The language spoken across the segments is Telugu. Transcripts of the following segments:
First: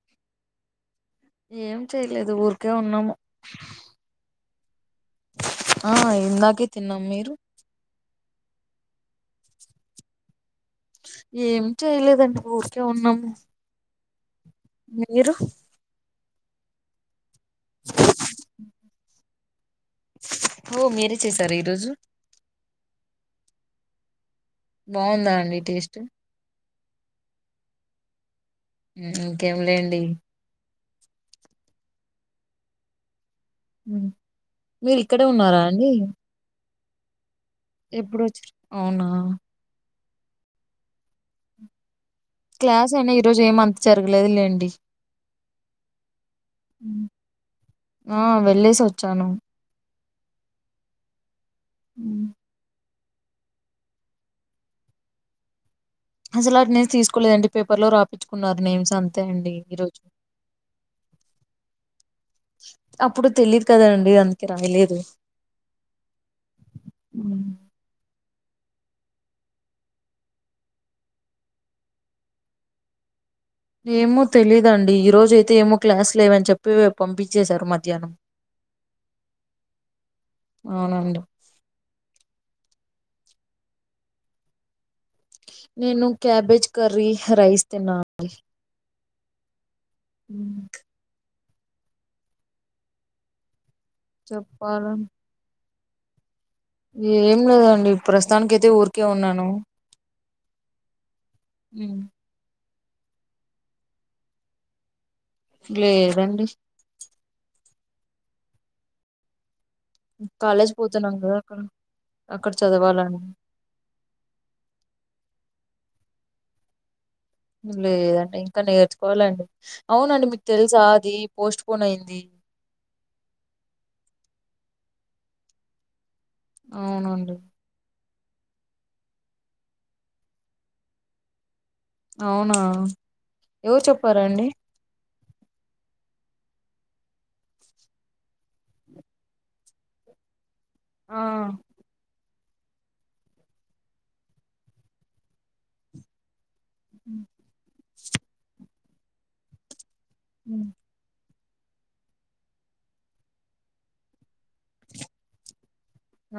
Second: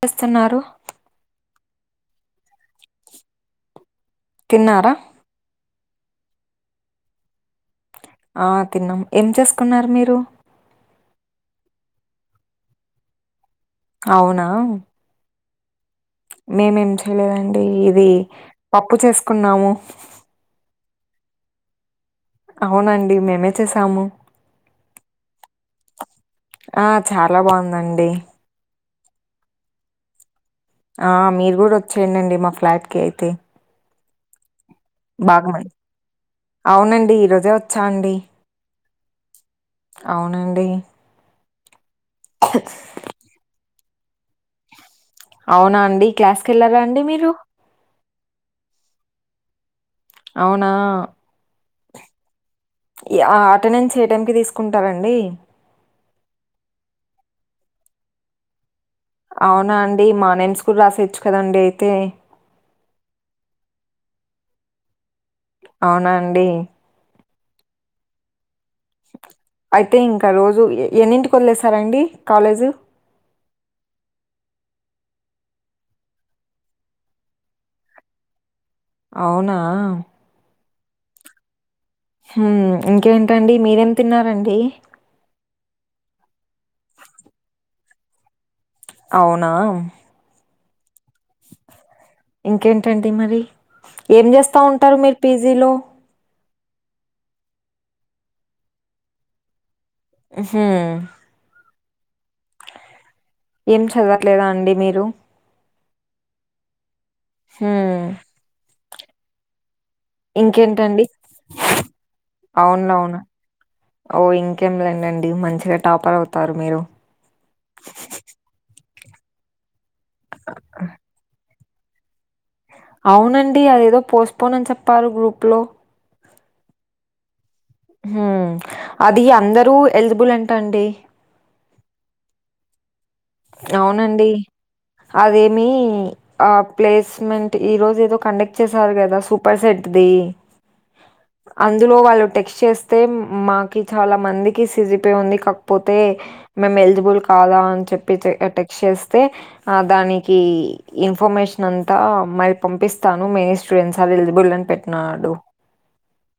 చేస్తున్నారు ఏం చేయలేదు ఊరికే ఉన్నాము తిన్నారా ఆ ఇందాకే తిన్నాం మీరు ఆ తిన్నాం ఏం చేసుకున్నారు మీరు ఏమి చేయలేదండి ఊరికే ఉన్నాం అవునా మీరు మేము ఏం చేయలేదండి ఇది పప్పు చేసుకున్నాము ఓ మీరే చేసారు ఈరోజు అవునండి మేమే చేసాము బావుందా అండి టేస్ట్ ఆ చాలా బావుందండి ఉహ్మ్ ఇంకేం లేండి ఆ మీరు కూడా వచ్చేయండండి మా ఫ్లాట్ కి అయితే మీరు ఇక్కడే బాగా ఉన్నారా మం అండి అవునండి ఈ రోజే వచ్చా అండి ఎప్పుడు వచ్చారు అవునా అవునండి క్లాస్ అయినా ఈరోజు ఏమంత జరగలేదు లేండి అవునా అండి క్లాస్కేళ్లారా అండి ఉమ్. మీరు ఆ వెళ్ళేసి వచ్చాను అవునా ఉమ్. యా అటెండెన్స్ ఏ టైమ్ కి తీసుకుంటారండి అసలు అటెండెన్స్ తీసుకోలేదండి పేపర్ లో రాపించుకున్నారు నేమ్స్ అన్ అవునా అండి మా నమ్స్ కూడా రాసేయచ్చు కదండి అయితే అప్పుడు తెలీయదు కదా అండి అందుకే రాయలేదు అవునా అండి హ్మ్ అయితే ఇంకా రోజు ఎన్నింటికి వదిలేస్తారండి కాలేజ్ ఏమో తెలీదండి ఈరోజైతే ఏమో క్లాస్ లేవని చెప్పి పంపించేశారు మధ్యాహ్నం [inaudible] అవునా అవునండి హ్మ్ ఇంకేంటండి మీరేం తిన్నారండి నేను క్యాబేజ్ కర్రీ రైస్ తిన్న అండి అవునా హమ్ ఇంకేంటండి మరి ఏం చేస్తూ చెప్పాలా ఉంటారు మీరు పీజీలో ఏం లేదండి ప్రస్తుతానికి అయితే ఊరికే ఉన్నాను ఉహు హ్మ్ ఏం చదవట్లేదా అండి మీరు లేదండి హుమ్ కాలేజ్ ఇంకేంటండి పోతున్నాం కదా అక్కడ అక్కడ చదవాలని అవునవును ఓ ఇంకేం లేండండి మంచిగా టాపర్ అవుతారు మీరు లేదండి ఇంకా నేర్చుకోవాలండి అవునండి మీకు తెలుస అది పోస్ట్ పోన్ అయింది అవునండి అదేదో పోస్ట్పోన్ అని చెప్పారు గ్రూప్లో అవునండి హుమ్ అది అందరూ ఎలిజిబుల్ అంట అండి అవునా ఎవరు అవునండి చెప్పారండి అదేమి ఆ ప్లేస్మెంట్ ఈ రోజు ఏదో కండక్ట్ చేసారు కదా సూపర్ సెట్ ది ఆ అందులో వాళ్ళు టెస్ట్ చేస్ మాకి చాలా మందికి సిజిపే ఉంది కాకపోతే మేము ఎలిజిబుల్ కాదా అని చెప్పి టెక్స్ చేస్తే దానికి హ్మ్. ఇన్ఫర్మేషన్ అంతా మల్లి పంపిస్తాను మెయిన్ స్టూడెంట్స్ ఎలిజిబుల్ అని పెట్టినాడు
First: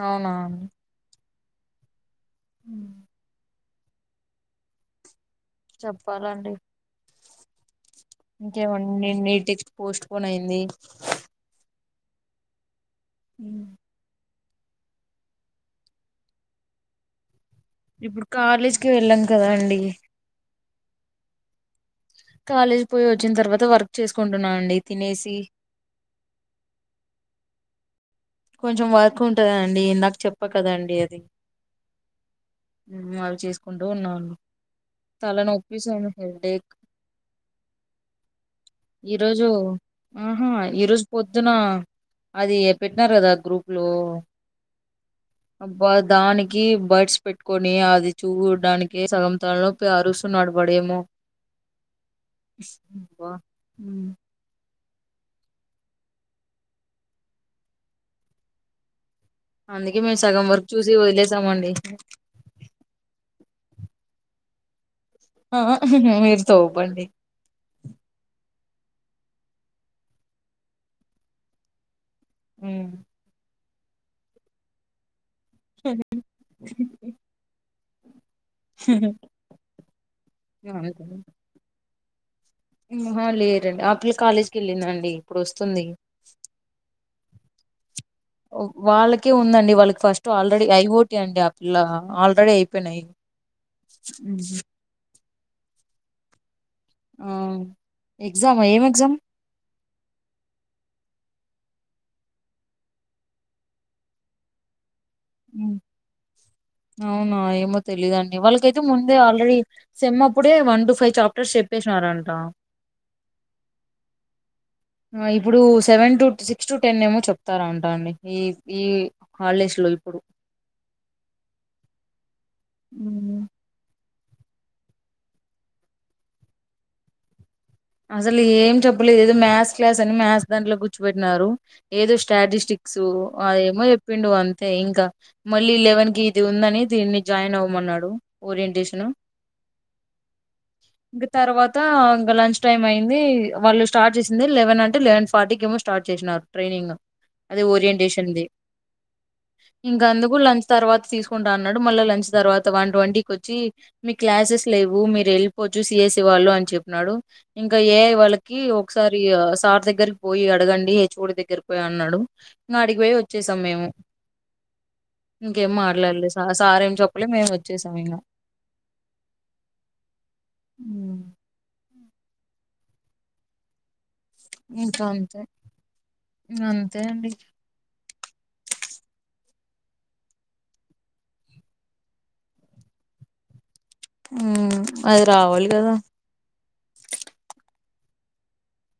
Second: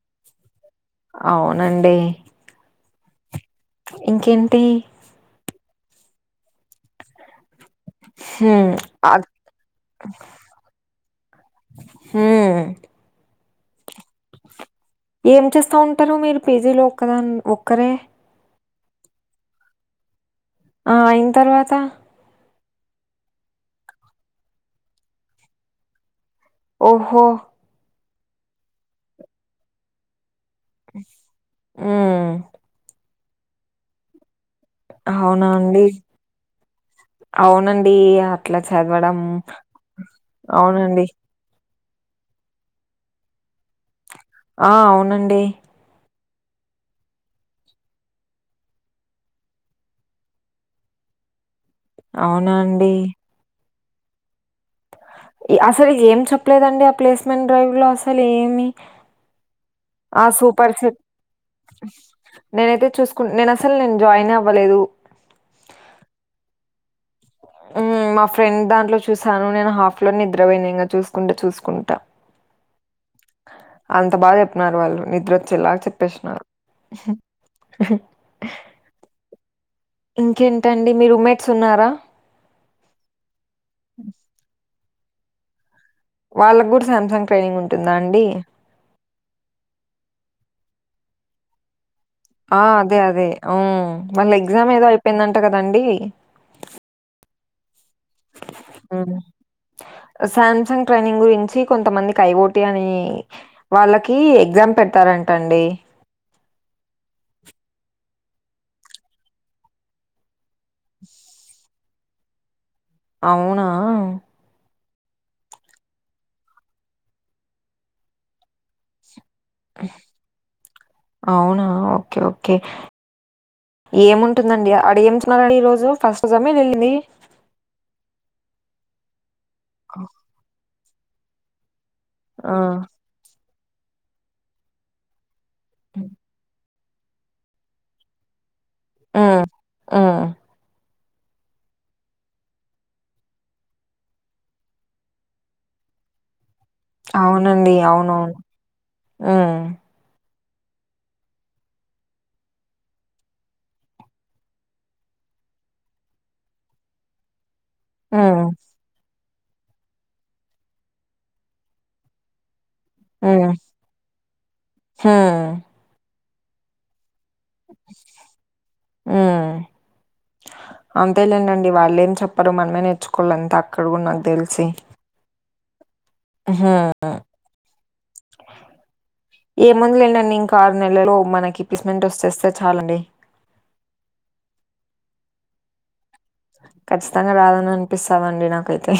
అవునా అవునండి ఉ ఇంకేంటి చెప్పాలండి హ్మ్ ఇంకేమన్నీ అద్ నీట్ టెక్స్ట్ పోస్ట్ పోన్ అయింది హుమ్ ఉ ఏం చేస్తా ఉంటారు మీరు పేజీ లో ఒక్కదాన్ ఒక్కరే కాలేజ్కి వెళ్ళాం కదా అండి ఆ అయిన తర్వాత కాలేజ్ పోయి వచ్చిన తర్వాత వర్క్ చేసుకుంటున్నా అండి తినేసి ఓహో కొంచెం వర్క్ ఉంటుందండి ఇందాక చెప్ప కదండి అది హ్మ్ అవి చేసుకుంటూ ఉన్నా తల అవునా అండి? నొప్పిసాంది హెడ్ ఏక్ అవునండి అట్ల ఈ చదవడం రోజు ఆహా ఈరోజు అవునండి పొద్దున అది పెట్టినారు కదా గ్రూప్ లో ఆ అవునండి దానికి బర్డ్స్ పెట్టుకొని అది చూడానికి సగం తలనొప్పి అరుసున్నాడు వాడేమో అవునా అండి? [unintelligible] అసలు ఏం చెప్పలేదండి ఆ ప్లేస్మెంట్ డ్రైవ్ లో అసలు ఏమి అందుకే మేము సగం వరకు చూసి వదిలేసామండి నేనైతే చూసుకు నేను అసలు నేను జాయిన్ అవ్వలేదు ఆ ఆ [unintelligible] మా ఫ్రెండ్ దాంట్లో చూసాను నేను హాఫ్ లో నిద్రపోయినా ఇంక చూసుకుంట చూసుకుంటా హుమ్ అంత బాగా చెప్పిన్నారు వాళ్ళు నిద్రొచ్చేలాగా చెప్పేసిన్నారు హ ఇంకేంటండి మీ రూమ్మేట్స్ ఉన్నారా మ్మ్ ఆహ లేరండి ఆ పిల్ల కాలేజీకి వెళ్ళింది అండి ఇప్పుడు వస్తుంది వాళ్ళకి కూడా శామ్సంగ్ ట్రైనింగ్ ఉంటుందా అండి వాళ్ళకే ఉందండి వాళ్ళకి first already I O T అండి ఆ ఇలా అల్రే ఆ అదే అదే ఊ మళ్ళీ ఉమ్. ఎగ్జామ్ ఏదో అయిపోయిందంట కదండి ఆ ఎగ్జామా ఏం హ్మ్. ఎగ్జామ్ సామ్సంగ్ ట్రైనింగ్ గురించి కొంతమంది ఐ ఓ టి అని వాళ్ళకి ఎగ్జామ్ పెడతారంటండి ఉమ్. అవునా ఏమో తెలీదండి వాళ్ళకైతే ముందే ఆల్రెడీ సెమ్మప్పుడే వన్ టు ఫైవ్ చాప్టర్స్ చెప్పేసినారంట అవునా ఆ ఇప్పుడు seven to six to ten ఏమో చెప్తారా అంటా అండి ఈ ఈ హాలిడేస్ లో ఇప్పుడు అవునా ఓకే ఓకే మ్మ్ ఏముంటుందండి ఆడ ఏమిచ్చినారండి ఈ రోజు ఫస్ట్ సెమ్మె వెళ్ళింది అసలు ఏం చెప్పలేదు ఏదో మ్యాథ్స్ క్లాస్ అని మ్యాథ్స్ దాంట్లో కూర్చపెట్టినారు ఏదో ఆ! స్ట్రాటిస్టిక్స్ అదేమో చెప్పిండు అంతే ఇంకా మళ్ళీ లెవెన్ కి ఇది ఉందని దీన్ని జాయిన్ అవ్వమన్నాడు ఓరియంటేషన్ ఆ ఆ ఇంక తర్వాత ఇంకా లంచ్ టైం అయింది వాళ్ళు స్టార్ట్ చేసిందే లెవెన్ అంటే లెవెన్ ఫార్టీ కి ఏమో స్టార్ట్ చేసినారు ట్రైనింగ్ అది అవునండి అవునవును మ్మ్ ఇంకా అందుకు లంచ్ తర్వాత తీసుకుంటా అన్నాడు మళ్ళీ లంచ్ తర్వాత వన్ ట్వంటీకి వచ్చి మీ క్లాసెస్ లేవు మీరు వెళ్ళిపోవచ్చు సి ఎస్ ఏ వాళ్ళు అని చెప్పినాడు ఇంకా ఏ ఐ హ్మ్. వాళ్ళకి ఒకసారి సార్ దగ్గరికి పోయి అడగండి హెచ్ ఓ డి దగ్గరికి పోయి అన్నాడు ఇంగ ఆడికి పోయి హ్మ్. వచ్చేసాం మేము హ్మ్. ఇంకేం మాట్లాడలేదు స సార్ ఏం చప్పలే మేము వచ్చేసాం ఇంగ మ్మ్ అంతేలేండండి వాళ్ళెం చెప్ పరు మనమే నేర్చుకోళ్ళ అంత అక్కడ నా ఇంక అంతే ఇంకా ఆహా అంతే ఆ అండి ఏముంది లెండండి ఇంకా ఆరు నెలలు మనకి పిస్మెట్ వస్తేస్తే చాలండి మ్మ్ అది రావాలి కదా ఖచ్చితంగా రాదని అనిపిస్తాందిండి నాకైతే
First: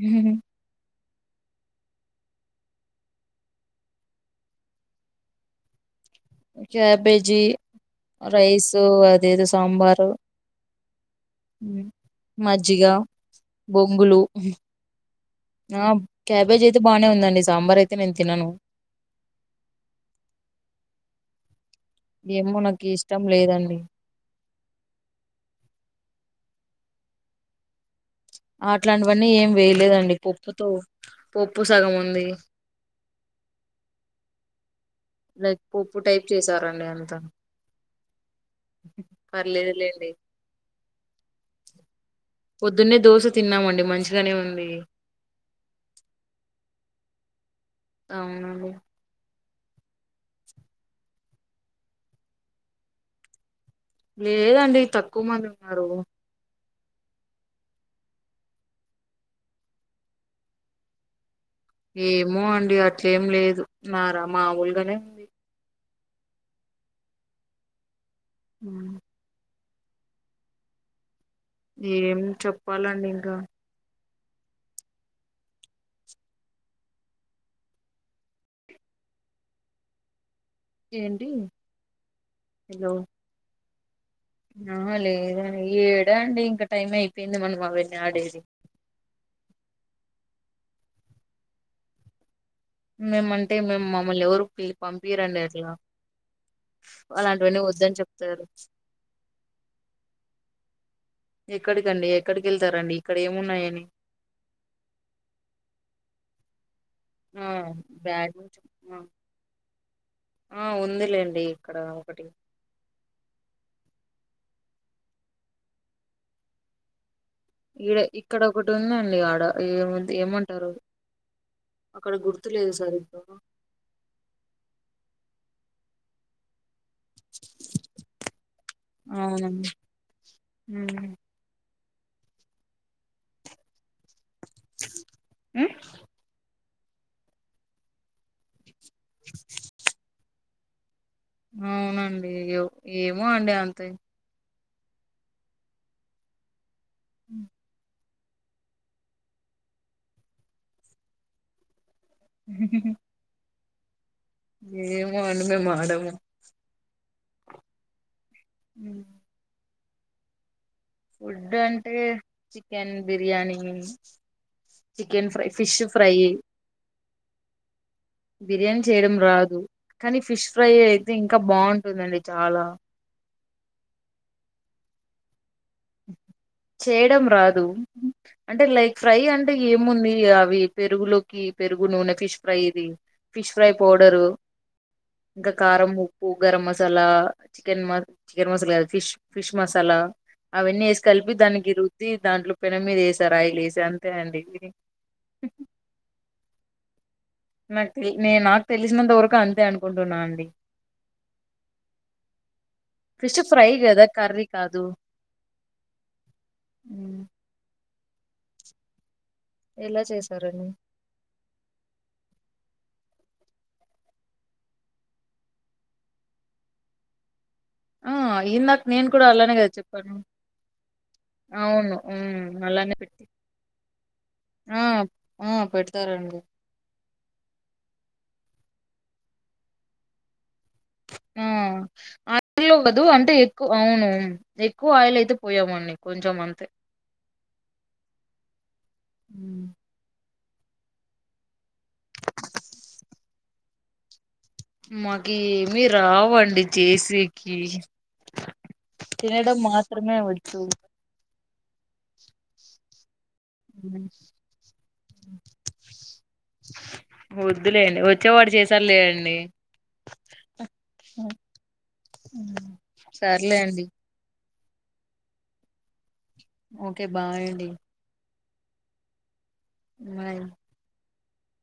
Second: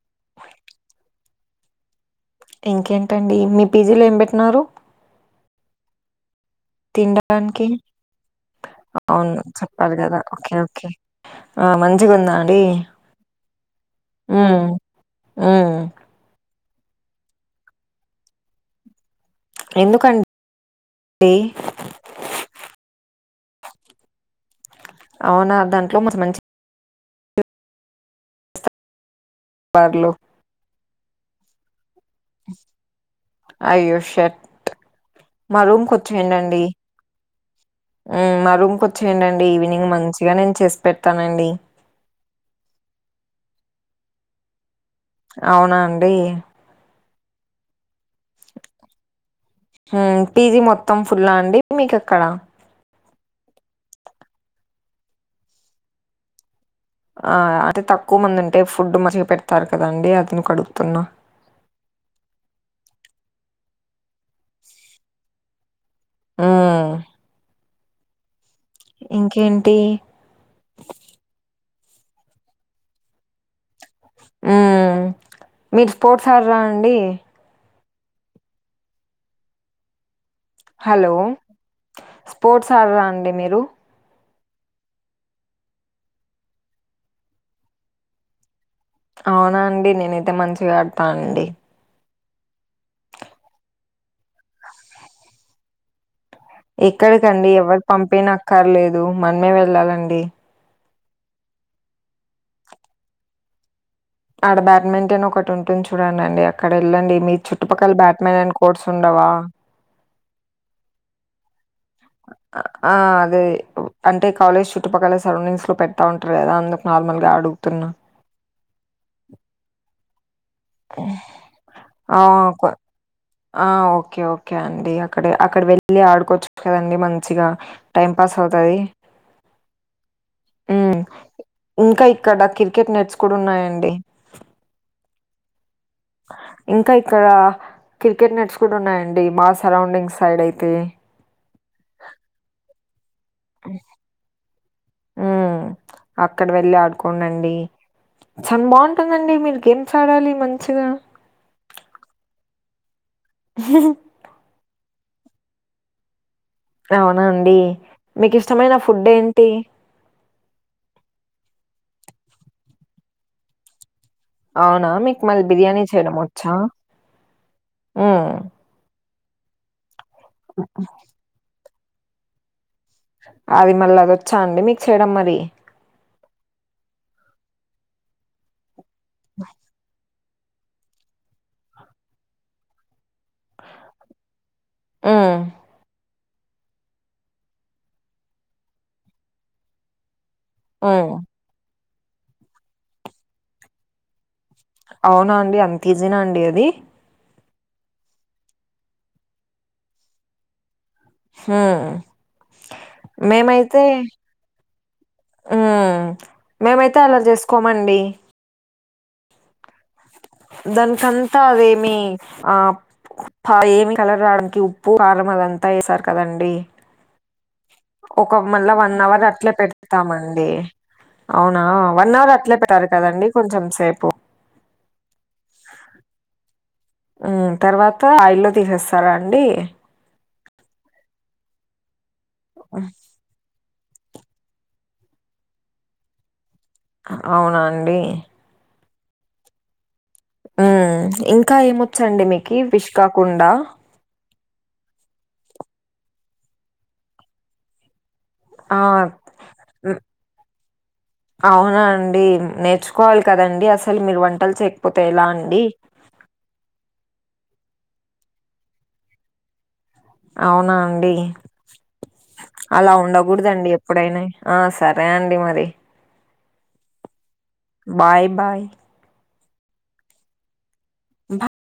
హ ఇంకేంటండి మీ పీ జీ లో ఏం పెట్టిన్నారు క్యాబేజీ తినడానికి రైస్ అవును అదేదో చెప్పాలి సాంబారు కదా ఓకే ఓకే ఆ ఉమ్, మంచిగా ఉందా అండి మజ్జిగ బొంగులు మ్మ్ మ్మ్ ఆ క్యాబేజ్ అయితే బానే ఉందండి సాంబార్ అయితే నేను తినను ఎందుకన్ డి ఏమో నాకు ఇష్టం లేదండి అవునా దాంట్లో మరి మంచి అట్లాంటివన్నీ ఏం బార్లు వేయలేదండి పప్పుతో పప్పు సగం ఉంది అయ్యో షట్ న మా రూమ్ కి పప్పు టైప్ చేసారండీ అంత ఉ రూంకి వచ్చేయండండి ఈవినింగ్ పర్లేదులేండి మంచిగా నేను చేసి పెడతానండి పొద్దున్నే దోశ తిన్నామండి మంచిగానే ఉంది అవునాండి అవునండి పీజీ మొత్తం ఫుల్ అండి మీకు అక్కడ లేదండి తక్కువ మంది ఉన్నారు ఆ అదే తక్కువమంది అంటే ఫుడ్ మంచిగా పెడతారు కదండి అందుకు అడుగుతున్నా ఏమో అండి అట్లేం లేదు నారా మామూలుగానే ఉంది ఉ ఉ ఇంకేంటి ఏం చెప్పాలండి ఇంకా మీరు స్పోర్ట్ ఆడరా అండి హలో ఏంటి స్పోర్ట్స్ ఆడరా అండి మీరు ఆ లేదండి ఏడా అండి ఇంకా టైం అయిపోయింది మనం అవన్నీ ఆడేది అవునా అండి నేనైతే మంచిగా ఆడతానండి మేము అంటే మేము మమ్మల్ని ఎవరి పిళ్ పంపిరండి అట్లా ఎక్కడికండి అలాంటివన్నీ ఎవరు వద్దని చెప్తారు పంపియనక్కర్లేదు మనమే వెళ్ళాలండి ఎక్కడికండి ఎక్కడికి వెళ్తారండి ఇక్కడ ఏమున్నాయని ఆక్కడ బ్యాడ్మింటన్ ఒకటి ఉంటుంది చూడండండి అక్కడ వెళ్ళండి మీ ఆ చుట్టుపక్కల బ్యాడ్ బ్యాట్మింటన్ కోర్ట్స్ ఆ ఉండవా ఆ ఉందిలేండి ఇక్కడ ఒకటి ఆ అదే అంటే కాలేజ్ చుట్టుపక్కల సరౌండింగ్స్ లో పెడతా ఉంటారు కదా అందుకు నార్మల్గాడు ఇక్కడ ఇక్కడ ఒకటి ఉందండి ఆడ ఏము ఏమంటారు అక్కడ ఆ కొ గుర్తులేదు సరి ఇప్పుడు ఆ ఓకే ఓకే అండి అక్కడ అక్కడ వెళ్ళి ఆడుకోవచ్చు కదండి మన మంచిగా టైం పాస్ అవుతుంది అవునా ఇంకా ఇక్కడ క్రికెట్ నేట్స్ కూడా ఉన్నాయండి ఉమ్? ఇంకా ఇక్కడ క్రికెట్ నేట్స్ కూడా ఉన్నాయండి మా సరౌండింగ్ సైడ్ అయితే అవునండి ఏమో అండి అంత ఉ అక్కడ వెళ్లి ఆడుకోండండి చాలా బాగుంటుందండి మీరు గేమ్స్ ఆడాలి మంచిగా హ ఏమో అండి మేము ఆడము అవునాండి మీకు ఇష్టమైన ఫుడ్ ఏంటి ఫుడ్ అంటే చికెన్ బిర్యానీ అవునా మీకు చికెన్ మళ్ళీ ఫ్రై ఫిష్ బిర్యానీ చేయడం ఫ్రై వచ్చా బిర్యానీ చేయడం రాదు కానీ ఫిష్ ఫ్రై అయితే ఇంకా బాగుంటుందండి చాలా అది మళ్ళీ అది వచ్చాండి మీకు చేయడం మరి చేయడం రాదు అంటే లైక్ ఫ్రై అంటే ఏముంది అవి పెరుగులోకి పెరుగు నూనె ఫిష్ ఫ్రై ఇది ఫిష్ ఫ్రై పౌడరు హ్మ్. కారము పూ గరం మసాలా చికెన్ మ చికెన్ మసాలా గాదు ఫిష్ ఫిష్ మసాలా అవన్నీ యెస్ హ్మ్. కల్పి దానికిరుద్ది దాంట్లో పెనం మీద యేసారు ఆయిలు యేసా అంతే అండి తిని అవునా అండి అంత ఈజీనా అండి అది మర్ తి నేను నాకు తెలిసినంత వరకు అంతే అనుకుంటున్నా అండి హా ఫిష్ ఫ్రై మేమైతే కదా కర్రీ కాదు ఆ మేమైతే అలా చేస్ కొమండి ఎలా చేస్ దాన్కంతా అదే మి ఆ ఏమి కలర్ రావడానికి ఉప్పు కారం అదంతా యేసార్ కదండి ఆ ఒక మళ్ళ ఇందాక వన్ నేను అవర్ కూడా అట్ల అలానే కదా చెప్పాను పెడ్తామండి అవునా అవును వన్ అవర్ అట్లే మ్ పెట్టారు అలానే పెట్టి కదండి కొంచెం సేపు ఆ ఆ పెడ్తారండి హ్మ్ తర్వాత ఆయిల్లో తీసేస్తారా అండి ఆ ఆయిల్ లొ కాదు అంటే ఎ ఎక్కు అవునవున్ ఎక్కువ ఆయిల్ అయితే పోయమండి కొంచెం అంతే అవునాండి హ్మ్. ఉమ్ ఇంకా ఏమొచ్చండి మీకి ఫిష్ కాకుండా మాకి ఏమి రావండి చేసేకి ఆ తినడం మాత్రమే వచ్చు అవునా అండి నేర్చుకోవాలి కదండి అసలు హ్మ్. మీరు వంటలు చేయక్పోతే ఎలా అండి వద్దులేండి వచ్చేవాడు చేసారు లేఅండి అవునా అండి అలా సర్లే ఉండకూడ్దండి అండి ఎప్పుడైనయ్ హ సరే అండి మరి ఓకే బాయ్ అండి బాయ్ బాయ్ బాయ్ బా